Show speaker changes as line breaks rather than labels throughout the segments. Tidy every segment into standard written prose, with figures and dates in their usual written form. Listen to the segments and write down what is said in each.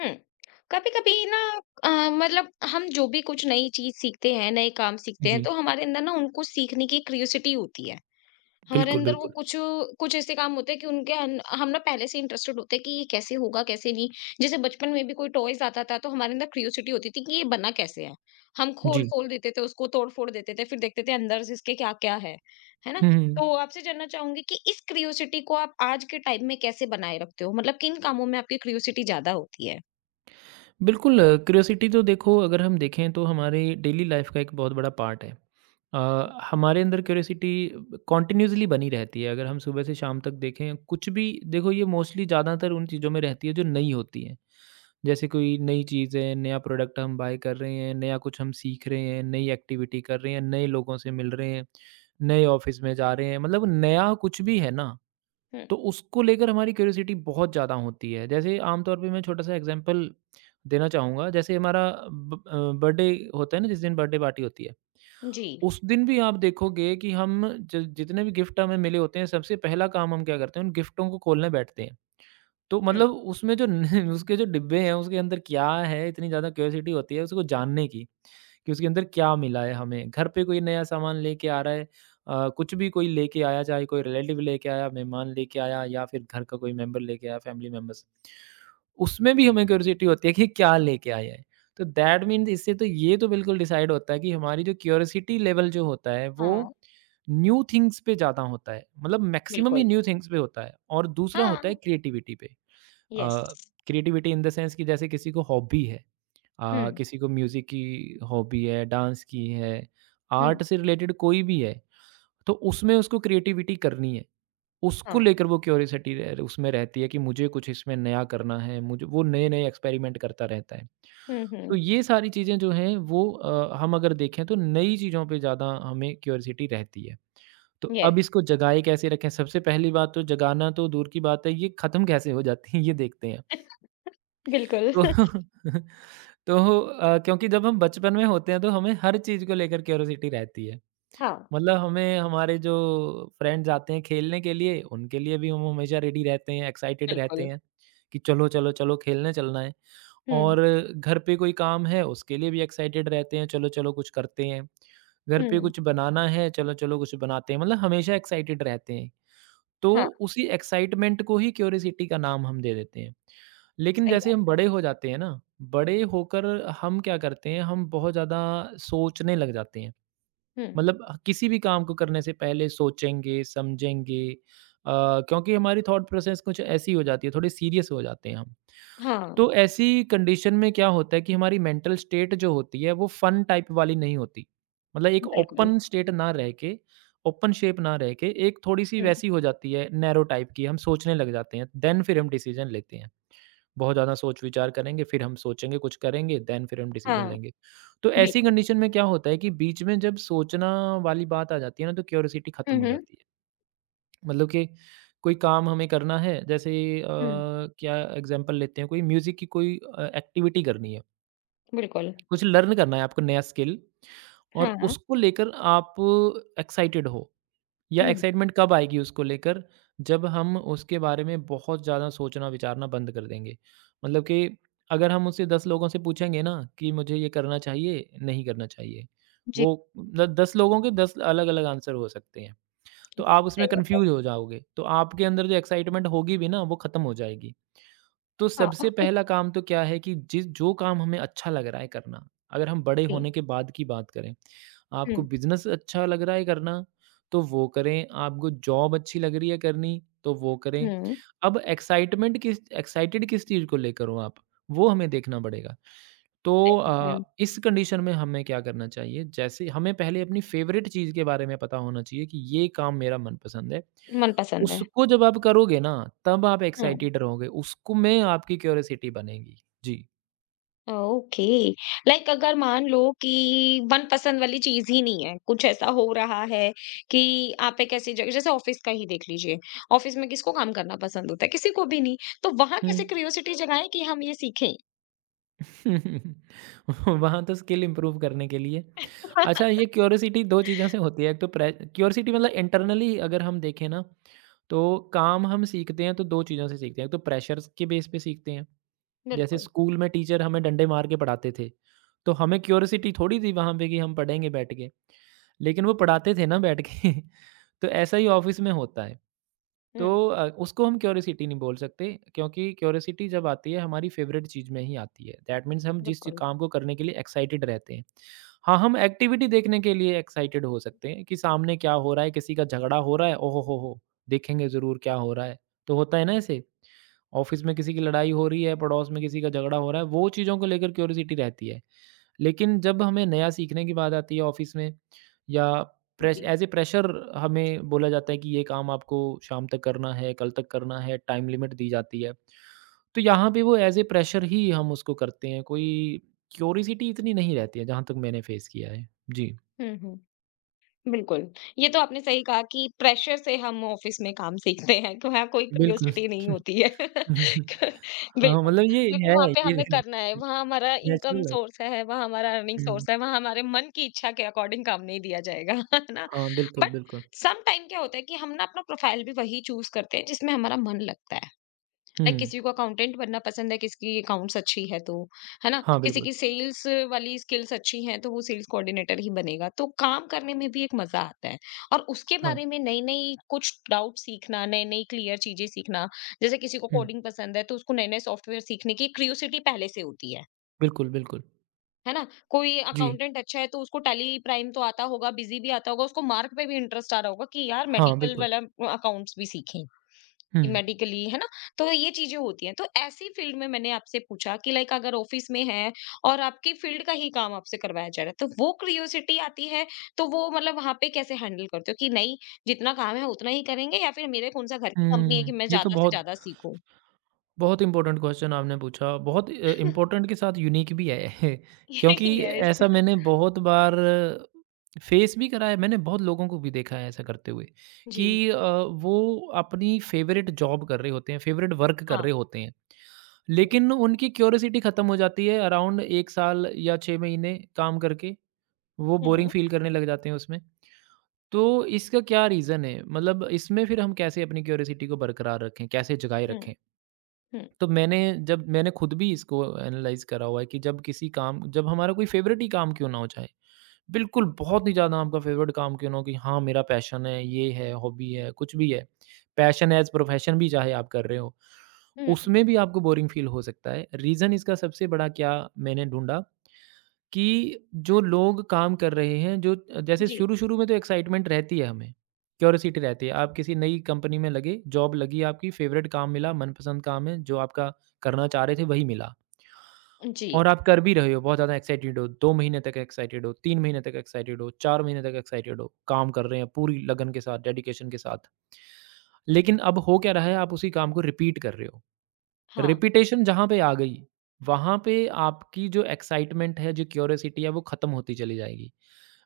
हम्म। कभी कभी ना। मतलब हम जो भी कुछ नई चीज सीखते हैं नए काम सीखते हैं
जी,
तो हमारे अंदर ना उनको सीखने की क्यूरियोसिटी होती है। हमारे
बिल्कुल,
अंदर वो
बिल्कुल।
कुछ कुछ ऐसे काम होते हैं कि उनके हम ना पहले से इंटरेस्टेड होते हैं कि ये कैसे होगा कैसे नहीं। जैसे बचपन में भी कोई टॉयज आता था तो हमारे अंदर क्यूरियोसिटी होती थी कि ये बना कैसे है। हम खोल
जी।
खोल देते थे उसको तोड़ फोड़ देते थे फिर देखते थे अंदर से इसके क्या क्या है। है ना।
हुँ, हुँ।
तो आपसे जानना चाहूंगी कि इस क्यूरियोसिटी को आप आज के टाइम में कैसे बनाए रखते हो मतलब किन कामों में आपकी क्यूरियोसिटी ज्यादा होती है।
बिल्कुल क्यूरियोसिटी तो देखो अगर हम देखें तो हमारे डेली लाइफ़ का एक बहुत बड़ा पार्ट है। हमारे अंदर क्यूरियोसिटी कंटीन्यूअसली बनी रहती है। अगर हम सुबह से शाम तक देखें कुछ भी देखो ये मोस्टली ज़्यादातर उन चीज़ों में रहती है जो नई होती हैं। जैसे कोई नई चीज़ है, नया प्रोडक्ट हम बाय कर रहे हैं, नया कुछ हम सीख रहे हैं, नई एक्टिविटी कर रहे हैं, नए लोगों से मिल रहे हैं, नए ऑफ़िस में जा रहे हैं, मतलब नया कुछ भी है ना
हुँ,
तो उसको लेकर हमारी क्यूरियोसिटी बहुत ज़्यादा होती है। जैसे आमतौर पे मैं छोटा-सा एग्ज़ाम्पल देना चाहूँगा, जैसे हमारा ब अ, बर्थडे होता है ना जिस दिन बर्थडे पार्टी होती है,
जी।
उस दिन भी आप देखोगे कि हम ज जितने भी गिफ्ट हमें मिले होते हैं सबसे पहला काम हम क्या करते हैं, उन गिफ्टों को खोलने बैठते हैं। तो
हुँ,
मतलब उसमें जो न उसके जो डिब्बे हैं, उसके अंदर क्या है? इतनी ज़्यादा क्यूरियोसिटी होती है उसको जानने की, कि उसके अंदर क्या मिला है हमें। घर पे कोई नया सामान लेके आ रहा है। कुछ भी कोई लेके आया, चाहे कोई रिलेटिव लेके आया, मेहमान लेके आया या फिर घर का कोई मेंबर लेके आया, फैमिली मेंबर्स। उसमें भी हमें क्यूरियोसिटी होती है कि क्या लेके आया है। तो दैट मीन्स इससे तो ये तो बिल्कुल डिसाइड होता है कि हमारी जो क्यूरियोसिटी लेवल जो होता है,
हाँ,
वो न्यू थिंग्स पे ज़्यादा होता है। मतलब मैक्सिमम ही
बिल्कुल।
न्यू थिंग्स पे होता है और दूसरा
हाँ,
होता है क्रिएटिविटी पे।
Yes.
Creativity in the sense कि जैसे किसी को हॉबी है,
हुँ,
किसी को म्यूज़िक की हॉबी है, डांस की है,
हुँ,
आर्ट से रिलेटेड कोई भी है, तो उसमें उसको क्रिएटिविटी करनी है। उसको
हाँ।
लेकर वो क्यूरियोसिटी रह उसमें रहती है कि मुझे कुछ इसमें नया करना है, मुझे वो नए-नए एक्सपेरिमेंट करता रहता है।
हुँ,
तो
हुँ,
ये सारी चीज़ें जो हैं वो हम अगर देखें तो नई चीज़ों पे ज़्यादा हमें क्यूरियोसिटी रहती है। तो अब
येस,
इसको जगाए कैसे रखें? सबसे पहली बात तो जगाना तो दूर की बात है, ये ख़त्म कैसे हो जाती है ये देखते हैं।
बिल्कुल।
तो क्योंकि जब हम बचपन में होते हैं तो हमें हर चीज़ को लेकर क्यूरियोसिटी रहती है।
हाँ,
मतलब हमें हमारे जो फ्रेंड्स आते हैं खेलने के लिए, उनके लिए भी हम हमेशा रेडी रहते हैं, एक्साइटेड रहते
बिल्कुल।
हैं कि चलो, चलो, चलो खेलने चलना है।
हुँ,
और घर पे कोई काम है उसके लिए भी एक्साइटेड रहते हैं, चलो, चलो कुछ करते हैं। घर पे
हुँ,
कुछ बनाना है, चलो, चलो कुछ बनाते हैं। मतलब हमेशा एक्साइटेड रहते हैं। तो
हाँ,
उसी एक्साइटमेंट को ही क्यूरियोसिटी का नाम हम दे देते हैं। लेकिन
सही
जैसे
बात
हम
है।
बड़े हो जाते हैं ना, बड़े होकर हम क्या करते हैं, हम बहुत ज़्यादा सोचने लग जाते हैं।
हुँ,
मतलब किसी भी काम को करने से पहले सोचेंगे, समझेंगे, अ, क्योंकि हमारी थॉट प्रोसेस कुछ ऐसी हो जाती है, थोड़े सीरियस हो जाते हैं हम।
हाँ,
तो ऐसी कंडीशन में क्या होता है कि हमारी मेंटल स्टेट जो होती है, वो फन टाइप वाली नहीं होती। मतलब एक
बिल्कुल।
ओपन स्टेट ना रह के, ओपन शेप ना रह के, एक थोड़ी-सी
हुँ,
वैसी हो जाती है, नैरो टाइप की, हम सोचने लग जाते हैं, देन फिर हम डिसीज़न लेते हैं। बहुत ज़्यादा सोच-विचार करेंगे, फिर हम सोचेंगे, कुछ करेंगे, देन फिर हम डिसीज़न
हाँ,
लेंगे। तो ऐसी
बिल्कुल।
कंडीशन में क्या होता है कि बीच में जब सोचना वाली बात आ जाती है ना, तो क्यूरियोसिटी
हुँ,
खत्म हो
हुँ,
जाती है। मतलब कि कोई काम हमें करना है, जैसे अ,
हुँ,
क्या एग्ज़ाम्पल लेते हैं, कोई म्यूज़िक की कोई एक्टिविटी करनी है,
बिल्कुल।
कुछ लर्न करना है आपको नया स्किल और
हाँ,
उसको लेकर आप एक्साइटेड हो। या
हुँ,
एक्साइटमेंट कब आएगी उसको लेकर जब हम उसके बारे में बहुत ज़्यादा सोचना विचारना बंद कर देंगे। मतलब कि अगर हम उससे 10 लोगों से पूछेंगे ना कि मुझे ये करना चाहिए, नहीं करना चाहिए।
जी,
वो द 10 लोगों के 10 अलग-अलग आंसर हो सकते हैं। तो आप
बिल्कुल सही
उसमें
बात है।
कन्फ्यूज़ हो जाओगे। तो आपके अंदर जो एक्साइटमेंट होगी भी ना वो ख़त्म हो जाएगी। तो
हाँ,
सबसे पहला काम तो क्या है कि जिस जो काम हमें अच्छा लग रहा है करना, अगर हम बड़े
जी।
होने के बाद की बात करें, आपको
हुँ,
बिज़नेस अच्छा लग रहा है करना, तो वो करें, आपको जॉब अच्छी लग रही है करनी, तो वो करें।
हुँ,
अब एक्साइटमेंट किस एक्साइटेड किस चीज़ को लेकर हो आप, वो हमें देखना पड़ेगा। तो
सही बात है।
इस कंडीशन में हमें क्या करना चाहिए, जैसे हमें पहले अपनी फ़ेवरेट चीज़ के बारे में पता होना चाहिए कि ये काम मेरा मनपसंद है।
मनपसंद है।
उसको जब आप करोगे ना, तब आप
हुँ।
एक्साइटेड रहोगे, उसको में आपकी क्यूरोसिटी बनेगी। जी।
ओके। लाइक अगर मान लो कि मनपसंद वाली चीज ही नहीं है कुछ ऐसा हो रहा है कि आप एक ऐसी जगह जैसे ऑफिस का ही देख लीजिए। ऑफिस में किसको काम करना पसंद होता है किसी को भी नहीं। तो वहां
हुँ।
कैसे क्यूरियोसिटी जगाएं कि हम ये सीखें।
वहाँ तो स्किल इम्प्रूव करने के लिए। अच्छा ये क्यूरोसिटी 2 चीज़ों से होती है, एक तो प्रे क्यूरोसिटी मतलब इंटरनली अगर हम देखें ना, तो काम हम सीखते हैं तो 2 चीज़ों से सीखते हैं, एक तो प्रेशर्स के बेस पे सीखते हैं। जैसे
बिल्कुल।
स्कूल में टीचर हमें डंडे मार के पढ़ाते थे, तो हमें क्यूरोसिटी थोड़ी थी वहाँ पे कि हम पढ़ेंगे बैठ के, लेकिन वो पढ़ाते थे ना बैठ के। तो ऐसा ही ऑफ़िस में होता है। तो
हम्म।
उसको हम क्यूरियोसिटी नहीं बोल सकते क्योंकि क्यूरियोसिटी जब आती है हमारी फेवरेट चीज़ में ही आती है। दैट मीन्स हम जिस चीज़-
बिल्कुल।
काम को करने के लिए एक्साइटेड रहते हैं। हाँ, हम एक्टिविटी देखने के लिए एक्साइटेड हो सकते हैं कि सामने क्या हो रहा है, किसी का झगड़ा हो रहा है, ओहो हो देखेंगे ज़रूर क्या हो रहा है। तो होता है ना ऐसे, ऑफिस में किसी की लड़ाई हो रही है, पड़ोस में किसी का झगड़ा हो रहा है, वो चीज़ों को लेकर क्यूरियोसिटी रहती है। लेकिन जब हमें नया सीखने की बात आती है ऑफिस में या प्रेश
जी।
एज ए प्रेशर हमें बोला जाता है कि ये काम आपको शाम तक करना है, कल तक करना है, टाइम लिमिट दी जाती है, तो यहाँ पे वो एज ए प्रेशर ही हम उसको करते हैं। कोई क्यूरिसिटी इतनी नहीं रहती है जहाँ तक मैंने फेस किया है। जी।
हम्म। हम्म। बिल्कुल, ये तो आपने सही कहा कि प्रेशर से हम ऑफ़िस में काम सीखते हैं, तो वहाँ कोई
बिल्कुल।
क्यूरियोसिटी नहीं होती है।
हाँ,
बिल्कुल,
मतलब ये
क्योंकि
है,
वहाँ पे
ये
हमें करना है, वहाँ हमारा इनकम
नेचुरल है।
सोर्स है, वहाँ हमारा अर्निंग
हम्म।
सोर्स है, वहाँ हमारे मन की इच्छा के अकॉर्डिंग काम नहीं दिया जाएगा, है ना?
हाँ, बिल्कुल
बट
बिल्कुल।
सम टाइम क्या होता है कि हम ना अपना प्रोफाइल भी वही चूज़ करते हैं जिसमें हमारा मन लगता है। Like
hmm.
किसी को अकाउंटेंट बनना पसंद है, किसी की अकाउंट्स अच्छी है तो, है ना?
हाँ,
किसी
बिल्कुल।
की सेल्स वाली स्किल्स अच्छी हैं, तो वो सेल्स कोऑर्डिनेटर ही बनेगा। तो काम करने में भी एक मज़ा आता है और उसके
हाँ।
बारे में नई-नई कुछ डाउट सीखना, नई-नई क्लियर चीज़ें सीखना, जैसे किसी को
हम्म।
कोडिंग पसंद है, तो उसको नए-नए सॉफ्टवेयर सीखने की क्यूरियोसिटी पहले से होती
बिल्कुल बिल्कुल।
है ना? कोई
जी।
अकाउंटेंट अच्छा है, तो उसको टैली प्राइम तो आता होगा, बिज़ी भी आता होगा, उसको मार्क पे भी इंटरेस्ट आ रहा होगा कि यार
हाँ,
मेडिकल
बिल्कुल।
वाला अकाउंट्स भी सीखें।
हम्म।
मेडिकली है ना। तो ये चीजें होती हैं तो ऐसी फील्ड में मैंने आपसे पूछा कि लाइक अगर ऑफिस में है और आपकी फील्ड का ही काम आपसे करवाया जा रहा है तो वो क्यूरियोसिटी आती है। तो वो मतलब वहां पे कैसे हैंडल करते हो कि नहीं जितना काम है उतना ही करेंगे या फिर मेरे कौन सा घर की कंपनी है कि
हुँ,
मैं
ये तो
ज्यादा से
बहुत
ज्यादा सीखूं।
बहुत इम्पोर्टेंट क्वेश्चन आपने पूछा, बहुत इम्पोर्टेंट के साथ यूनिक भी है। क्योंकि
यस।
ऐसा मैंने बहुत बार फेस भी करा है, मैंने बहुत लोगों को भी देखा है ऐसा करते हुए
जी।
कि वो अपनी फ़ेवरेट जॉब कर रहे होते हैं, फ़ेवरेट वर्क कर
हाँ।
रहे होते हैं,
हम्म।
लेकिन उनकी क्यूरियोसिटी खत्म हो जाती है अराउंड 1 साल या 6 महीने काम करके, वो बोरिंग
हम्म।
फ़ील करने लग जाते हैं उसमें। तो इसका क्या रीज़न है? मतलब इसमें फिर हम कैसे अपनी क्यूरियोसिटी को बरकरार रखें, कैसे जगाए रखें?
हम्म।
तो मैंने जब मैंने खुद भी इसको एनालाइज़ करा हुआ है कि जब किसी काम जब हमारा कोई फेवरेट ही काम क्यों ना हो चाहे, बिल्कुल बहुत ही ज़्यादा आपका फेवरेट काम क्यों ना हो कि हाँ, मेरा पैशन है, ये है, हॉबी है, कुछ भी है। पैशन एज़ प्रोफेशन भी चाहे आप कर रहे हो,
हम्म।
उसमें भी आपको बोरिंग फ़ील हो सकता है। रीज़न इसका सबसे बड़ा क्या मैंने ढूँढा कि जो लोग काम कर रहे हैं, जो जैसे
जी।
शुरू-शुरू में तो एक्साइटमेंट रहती है हमें, क्यूरियोसिटी रहती है। आप किसी नई कंपनी में लगे, जॉब लगी आपकी, फेवरेट काम मिला, मनपसंद काम है, जो आपका करना चाह रहे थे वही मिला
जी।
और आप कर भी रहे हो, बहुत ज़्यादा एक्साइटेड हो, 2 महीने तक एक्साइटेड हो, 3 महीने तक एक्साइटेड हो, 4 महीने तक एक्साइटेड हो, काम कर रहे हैं पूरी लगन के साथ, डेडिकेशन के साथ। लेकिन अब हो क्या रहा है, आप उसी काम को रिपीट कर रहे हो।
हाँ।
रिपिटेशन जहाँ पे आ गई, वहाँ पे आपकी जो एक्साइटमेंट है, जो क्यूरियोसिटी है, वो ख़त्म होती चली जाएगी।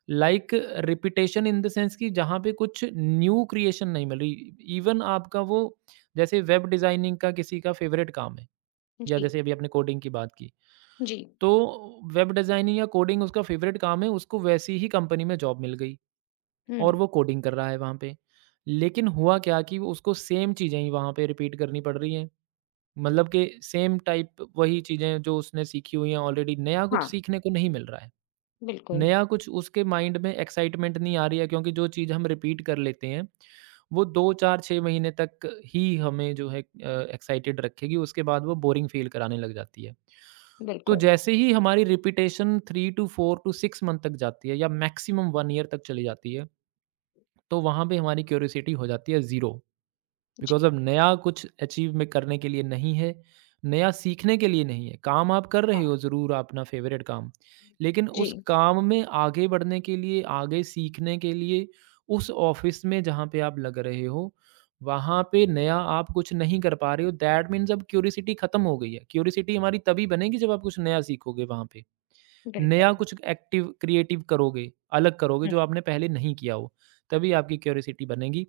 Like repetition in the sense कि जहाँ पे कुछ न्यू क्रिएशन नहीं मिल रही। इवन आपका वो जैसे वेब डिज़ाइनिंग का किसी का फ़ेवरेट काम है या
जी।
जैसे अभी आपने कोडिंग की बात की,
जी।
तो वेब डिज़ाइनिंग या कोडिंग उसका फ़ेवरेट काम है, उसको वैसी ही कंपनी में जॉब मिल गई और
हम्म।
वो कोडिंग कर रहा है वहाँ पे। लेकिन हुआ क्या कि वो उसको सेम चीज़ें ही वहाँ पे रिपीट करनी पड़ रही हैं। मतलब कि सेम टाइप वही चीज़ें जो उसने सीखी हुई हैं ऑलरेडी, नया कुछ
हाँ
सीखने को नहीं मिल रहा है।
बिल्कुल
नया कुछ उसके माइंड में एक्साइटमेंट नहीं आ रही है क्योंकि जो चीज़ हम रिपीट कर लेते हैं, वो 2, 4, 6 महीने तक ही हमें जो है एक्साइटेड रखेगी, उसके बाद वो बोरिंग फ़ील कराने लग जाती है। तो
बिल्कुल।
जैसे ही हमारी रिपिटेशन 3 टू 4 टू 6 मंथ तक जाती है या मैक्सिमम 1 ईयर तक चली जाती है, तो वहाँ पे हमारी क्यूरियोसिटी हो जाती है ज़ीरो।
जी।
बिकॉज़ अब नया कुछ अचीव में करने के लिए नहीं है, नया सीखने के लिए नहीं है। काम आप कर रहे
हाँ।
हो ज़रूर अपना फ़ेवरेट काम, लेकिन
जी।
उस काम में आगे बढ़ने के लिए, आगे सीखने के लिए उस ऑफ़िस में जहाँ पे आप लग रहे हो, वहाँ पे नया आप कुछ नहीं कर पा रहे हो दैट मीन्स अब क्यूरियोसिटी ख़त्म हो गई है। क्यूरियोसिटी हमारी तभी बनेगी जब आप कुछ नया सीखोगे वहाँ पे। नया
बिल्कुल।
कुछ एक्टिव क्रिएटिव करोगे, अलग करोगे
हुँ,
जो आपने पहले नहीं किया हो, तभी आपकी क्यूरियोसिटी बनेगी।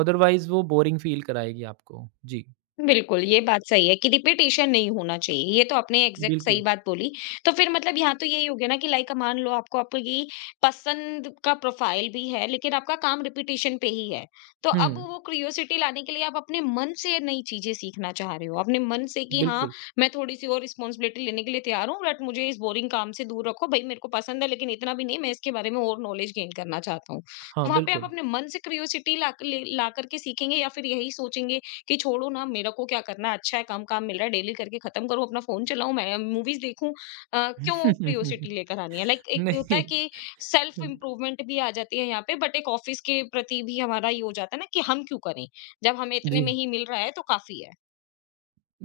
अदरवाइज़ वो बोरिंग फ़ील कराएगी आपको। जी,
बिल्कुल, ये बात सही है कि रिपीटिशन नहीं होना चाहिए। ये तो आपने एग्ज़ैक्ट सही
बिल्कुल।
बात बोली। तो फिर मतलब यहाँ तो यही हो गया ना कि लाइक मान लो आपको आपकी पसंद का प्रोफ़ाइल भी है, लेकिन आपका काम रिपीटिशन पे ही है। तो अब
हुँ,
वो क्यूरियोसिटी लाने के लिए आप अपने मन से नई चीज़ें सीखना चाह रहे हो। अपने मन से कि हाँ,
बिल्कुल।
मैं थोड़ी-सी और रिस्पॉन्सिबिलिटी लेने के लिए तैयार हूँ, बट मुझे इस बोरिंग काम से दूर रखो। भई, मेरे को पसंद है, लेकिन इतना भी नहीं, मैं इसके बारे में और नॉलेज गेन करना चाहता हूँ।
हाँ,
तो वहाँ पे आप
बिल्कुल।
अपने मन से क्यूरियोसिटी ला कर के सीखेंगे या फिर यही सोचेंगे कि छोड़ो ना मेरे को क्या करना है, अच्छा है कम काम मिल रहा है डेली करके खत्म करूँ अपना फोन चलाऊँ मैं मूवीज देखूँ। क्यों क्यूरियोसिटी लेकर आनी है लाइक एक होता है
नहीं।
कि सेल्फ इम्प्रूवमेंट भी आ जाती है यहाँ पे बट एक ऑफिस के प्रति भी हमारा ये हो जाता है ना कि हम क्यों करें जब हमें इतने
जी,
में ही मिल रहा है तो काफी है।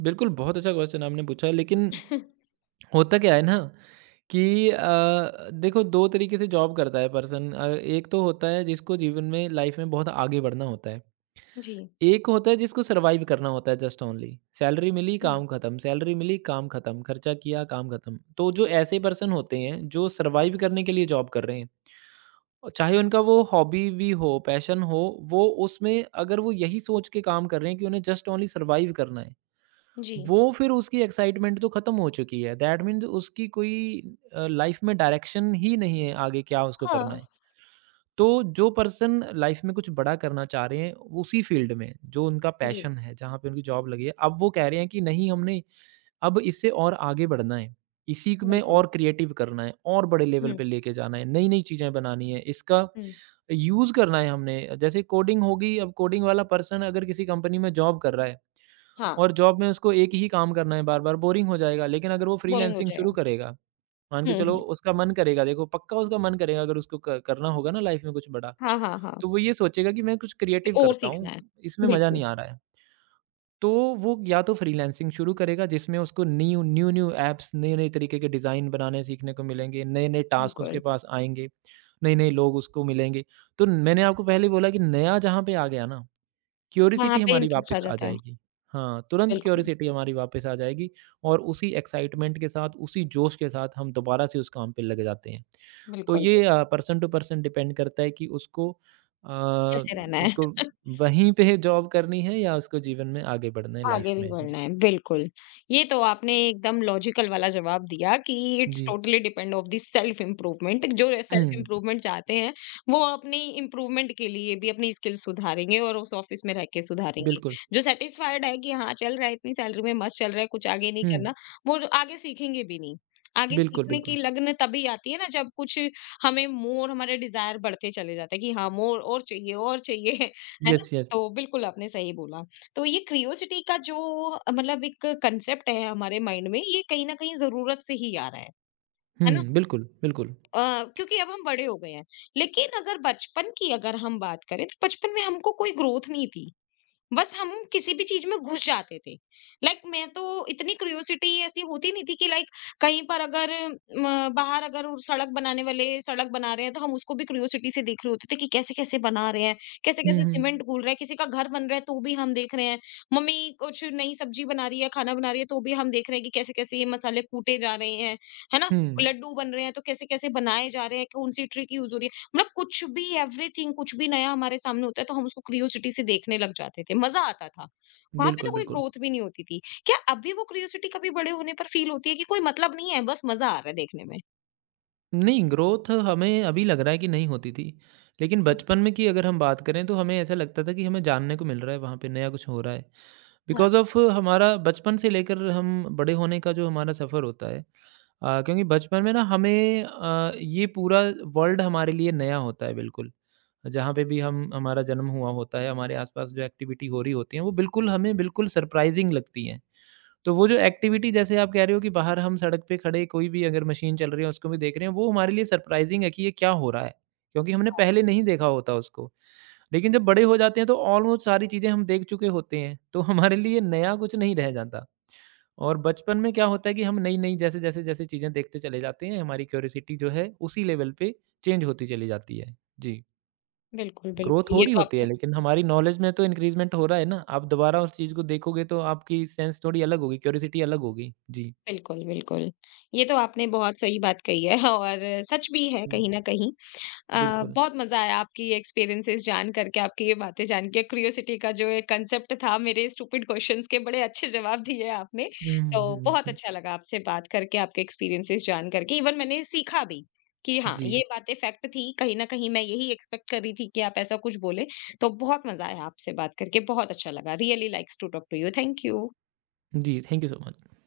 बिल्कुल बहुत अच्छा क्वेश्चन आपने पूछा, लेकिन होता क्या है ना कि देखो 2 तरीके से जॉब करता है पर्सन, एक तो होता है जिसको जीवन में लाइफ़ में बहुत आगे बढ़ना होता है।
जी।
एक होता है जिसको सर्वाइव करना होता है जस्ट ओनली, सैलरी मिली
हम्म,
काम खत्म, सैलरी मिली काम खत्म, खर्चा किया काम खत्म। तो जो ऐसे पर्सन होते हैं जो सर्वाइव करने के लिए जॉब कर रहे हैं और चाहे उनका वो हॉबी भी हो, पैशन हो, वो उसमें अगर वो यही सोच के काम कर रहे हैं कि उन्हें जस्ट ओनली सर्वाइव करना है,
जी।
वो फिर उसकी एक्साइटमेंट तो खत्म हो चुकी है। दैट मीन्स उसकी कोई लाइफ में डायरेक्शन ही नहीं है, आगे क्या उसको करना
हाँ।
है। तो जो पर्सन लाइफ में कुछ बड़ा करना चाह रहे हैं, उसी फील्ड में जो उनका
जी।
पैशन है, जहाँ पे उनकी जॉब लगी है, अब वो कह रहे हैं कि नहीं, हमने अब इससे और आगे बढ़ना है, इसी क में
बिल्कुल।
और क्रिएटिव करना है, और बड़े लेवल
हम्म।
पे लेके जाना है, नई-नई चीज़ें बनानी है, इसका
हम्म।
यूज़ करना है हमने। जैसे कोडिंग होगी, अब कोडिंग वाला पर्सन अगर किसी कंपनी में जॉब कर रहा है
हाँ।
और जॉब में उसको एक ही काम करना है बार-बार, बोरिंग हो जाएगा। लेकिन अगर वो
बोरिंग हो
फ्रीलांसिंग शुरू
जाएगा।
करेगा, मान के
हम्म।
चलो
हम्म।
उसका मन करेगा, देखो पक्का उसका मन करेगा अगर उसको क करना होगा ना लाइफ में कुछ बड़ा,
हाँ हाँ हाँ।
तो वो ये सोचेगा कि मैं कुछ क्रिएटिव
और
करता
सीखना
हूँ,
है।
इसमें मज़ा
बिल्कुल।
नहीं आ रहा है। तो वो या तो फ्रीलांसिंग शुरू करेगा जिसमें उसको न्यू-न्यू ऐप्स, नए-नए तरीके के डिज़ाइन बनाने सीखने को मिलेंगे, नए-नए टास्क उसके
बिल्कुल।
पास आएँगे, नए-नए लोग उसको मिलेंगे। तो मैंने आपको पहले बोला कि नया जहाँ पे आ गया ना,
वहां
क्यूरिसिटी
पे
हमारी
इंटरेस्ट आ
वापस आ
जाता है।
जाएगी। हाँ, तुरंत
बिल्कुल।
क्यूरिसिटी हमारी वापस आ जाएगी और उसी एक्साइटमेंट के साथ, उसी जोश के साथ हम दोबारा से उस काम पे लग जाते हैं। तो
बिल्कुल।
ये पर्सन टू पर्सन डिपेंड करता है कि उसको अ,
कैसे रहना है।
उसको वहीं पे जॉब करनी है या उसको जीवन में आगे बढ़ना है लाइफ़
आगे भी
में।
बढ़ना
जी।
है बिल्कुल। ये तो आपने एकदम लॉजिकल वाला जवाब दिया कि इट्स
जी।
Totally depend of the self improvement. जो सेल्फ
हुँ,
इम्प्रूवमेंट चाहते हैं वो अपनी इम्प्रूवमेंट के लिए भी अपनी स्किल सुधारेंगे और उस ऑफिस में रह के सुधारेंगे।
बिल्कुल।
जो सेटिस्फाइड है कि हाँ चल रहा है इतनी सैलरी में मस्त चल रहा है कुछ आगे नहीं
हुँ,
करना वो आगे सीखेंगे भी नहीं। आगे
बिल्कुल,
सीखने की
बिल्कुल।
लगन तभी आती है ना जब कुछ हमें मोर हमारे डिजायर बढ़ते चले जाते हैं कि हाँ मोर और चाहिए और चाहिए। है ना?
Yes, yes.
तो बिल्कुल आपने सही बोला। तो ये क्रियोसिटी का जो मतलब एक कंसेप्ट है हमारे माइंड में ये कहीं ना कहीं जरूरत से ही आ रहा है। है ना।
हुँ, बिल्कुल, बिल्कुल।
क्योंकि अब हम बड़े हो गए हैं लेकिन अगर बचपन की अगर हम बात करें तो बचपन में हमको कोई ग्रोथ नहीं थी। बस हम किसी भी चीज में घुस जाते थे। लाइक मैं तो इतनी क्यूरियोसिटी ऐसी होती नहीं थी कि लाइक कहीं पर अगर बाहर अगर वो सड़क बनाने वाले सड़क बना रहे हैं तो हम उसको भी क्यूरियोसिटी से देख रहे होते थे कि कैसे कैसे बना रहे हैं कैसे
हुँ,
कैसे
हुँ।
सीमेंट घोल रहा है किसी का घर बन रहा है तो भी हम देख रहे हैं। मम्मी कुछ नई सब्जी बना रही है खाना बना रही है तो भी हम देख रहे हैं कि कैसे कैसे ये मसाले कूटे जा रहे हैं। है ना।
हुँ,
लड्डू बन रहे हैं तो कैसे कैसे बनाए जा रहे हैं कौन सी ट्रिक यूज हो रही है। मतलब कुछ भी एवरीथिंग कुछ भी नया हमारे सामने होता है तो हम उसको क्यूरियोसिटी से देखने लग जाते थे मजा आता था। वहां पे
बिल्कुल,
तो कोई
बिल्कुल।
ग्रोथ भी नहीं होती थी। क्या अभी वो क्यूरियोसिटी कभी बड़े होने पर फील होती है कि कोई मतलब नहीं है बस मजा आ रहा है देखने में।
नहीं, ग्रोथ हमें अभी लग रहा है कि नहीं होती थी। लेकिन बचपन में की अगर हम बात करें तो हमें ऐसा लगता था कि हमें जानने को मिल रहा है, वहाँ पे नया कुछ हो रहा है।
हाँ
बिकॉज़ ऑफ़ हमारा बचपन से लेकर हम बड़े होने का जो हमारा सफ़र होता है, क्योंकि बचपन में ना हमें ये पूरा वर्ल्ड हमारे लिए नया होता है बिल्कुल। जहाँ पे भी हम हमारा जन्म हुआ होता है, हमारे आस-पास जो एक्टिविटी हो रही होती है, वो बिल्कुल हमें बिल्कुल सरप्राइज़िंग लगती हैं। तो वो जो एक्टिविटी जैसे आप कह रहे हो कि बाहर हम सड़क पे खड़े कोई भी अगर मशीन चल रही है उसको भी देख रहे हैं, वो हमारे लिए सरप्राइज़िंग है कि ये क्या हो रहा है? क्योंकि हमने पहले नहीं देखा होता उसको। लेकिन जब बड़े हो जाते हैं तो ऑलमोस्ट सारी चीज़ें हम देख चुके होते हैं, तो हमारे लिए नया कुछ नहीं रह जाता। और बचपन में क्या होता है कि हम नई-नई जैसे-जैसे जैसे जैसे जैसे चीज़ें देखते चले जाते हैं, हमारी क्यूरियोसिटी जो है उसी लेवल पे चेंज होती चली जाती है। जी।
बिल्कुल
ग्रोथ
बिल्कुल।
हो रही होती है, लेकिन हमारी नॉलेज में तो इंक्रीज़मेंट हो रहा है ना। आप दोबारा उस चीज़ को देखोगे तो आपकी सेंस थोड़ी अलग होगी, क्यूरियोसिटी अलग होगी। जी।
बिल्कुल बिल्कुल ये तो आपने बहुत सही बात कही है। और सच भी है
हुँ,
कहीं ना कहीं।
बिल्कुल।
बहुत मज़ा आया आपकी ये एक्सपीरियंसेस जान करके, आपकी ये बातें जान के, क्यूरियोसिटी का जो एक कंसेप्ट था मेरे स्टूपिड क्वेश्चन्स के बड़े अच्छे जवाब दिए आपने।
हुँ,
तो
हुँ, हुँ, हुँ,
बहुत
हुँ।
अच्छा लगा आपसे बात करके, आपके एक्सपीरियंसेस जान करके, इवन मैंने सीखा भी कि हाँ,
जी।
ये बातें फैक्ट थी, कहीं न कहीं मैं यही एक्सपेक्ट कर रही थी कि आप ऐसा कुछ बोले। तो बहुत मज़ा आया आपसे बात करके, बहुत अच्छा लगा। Really likes to talk to you. Thank you.
जी, थैंक यू सो मच।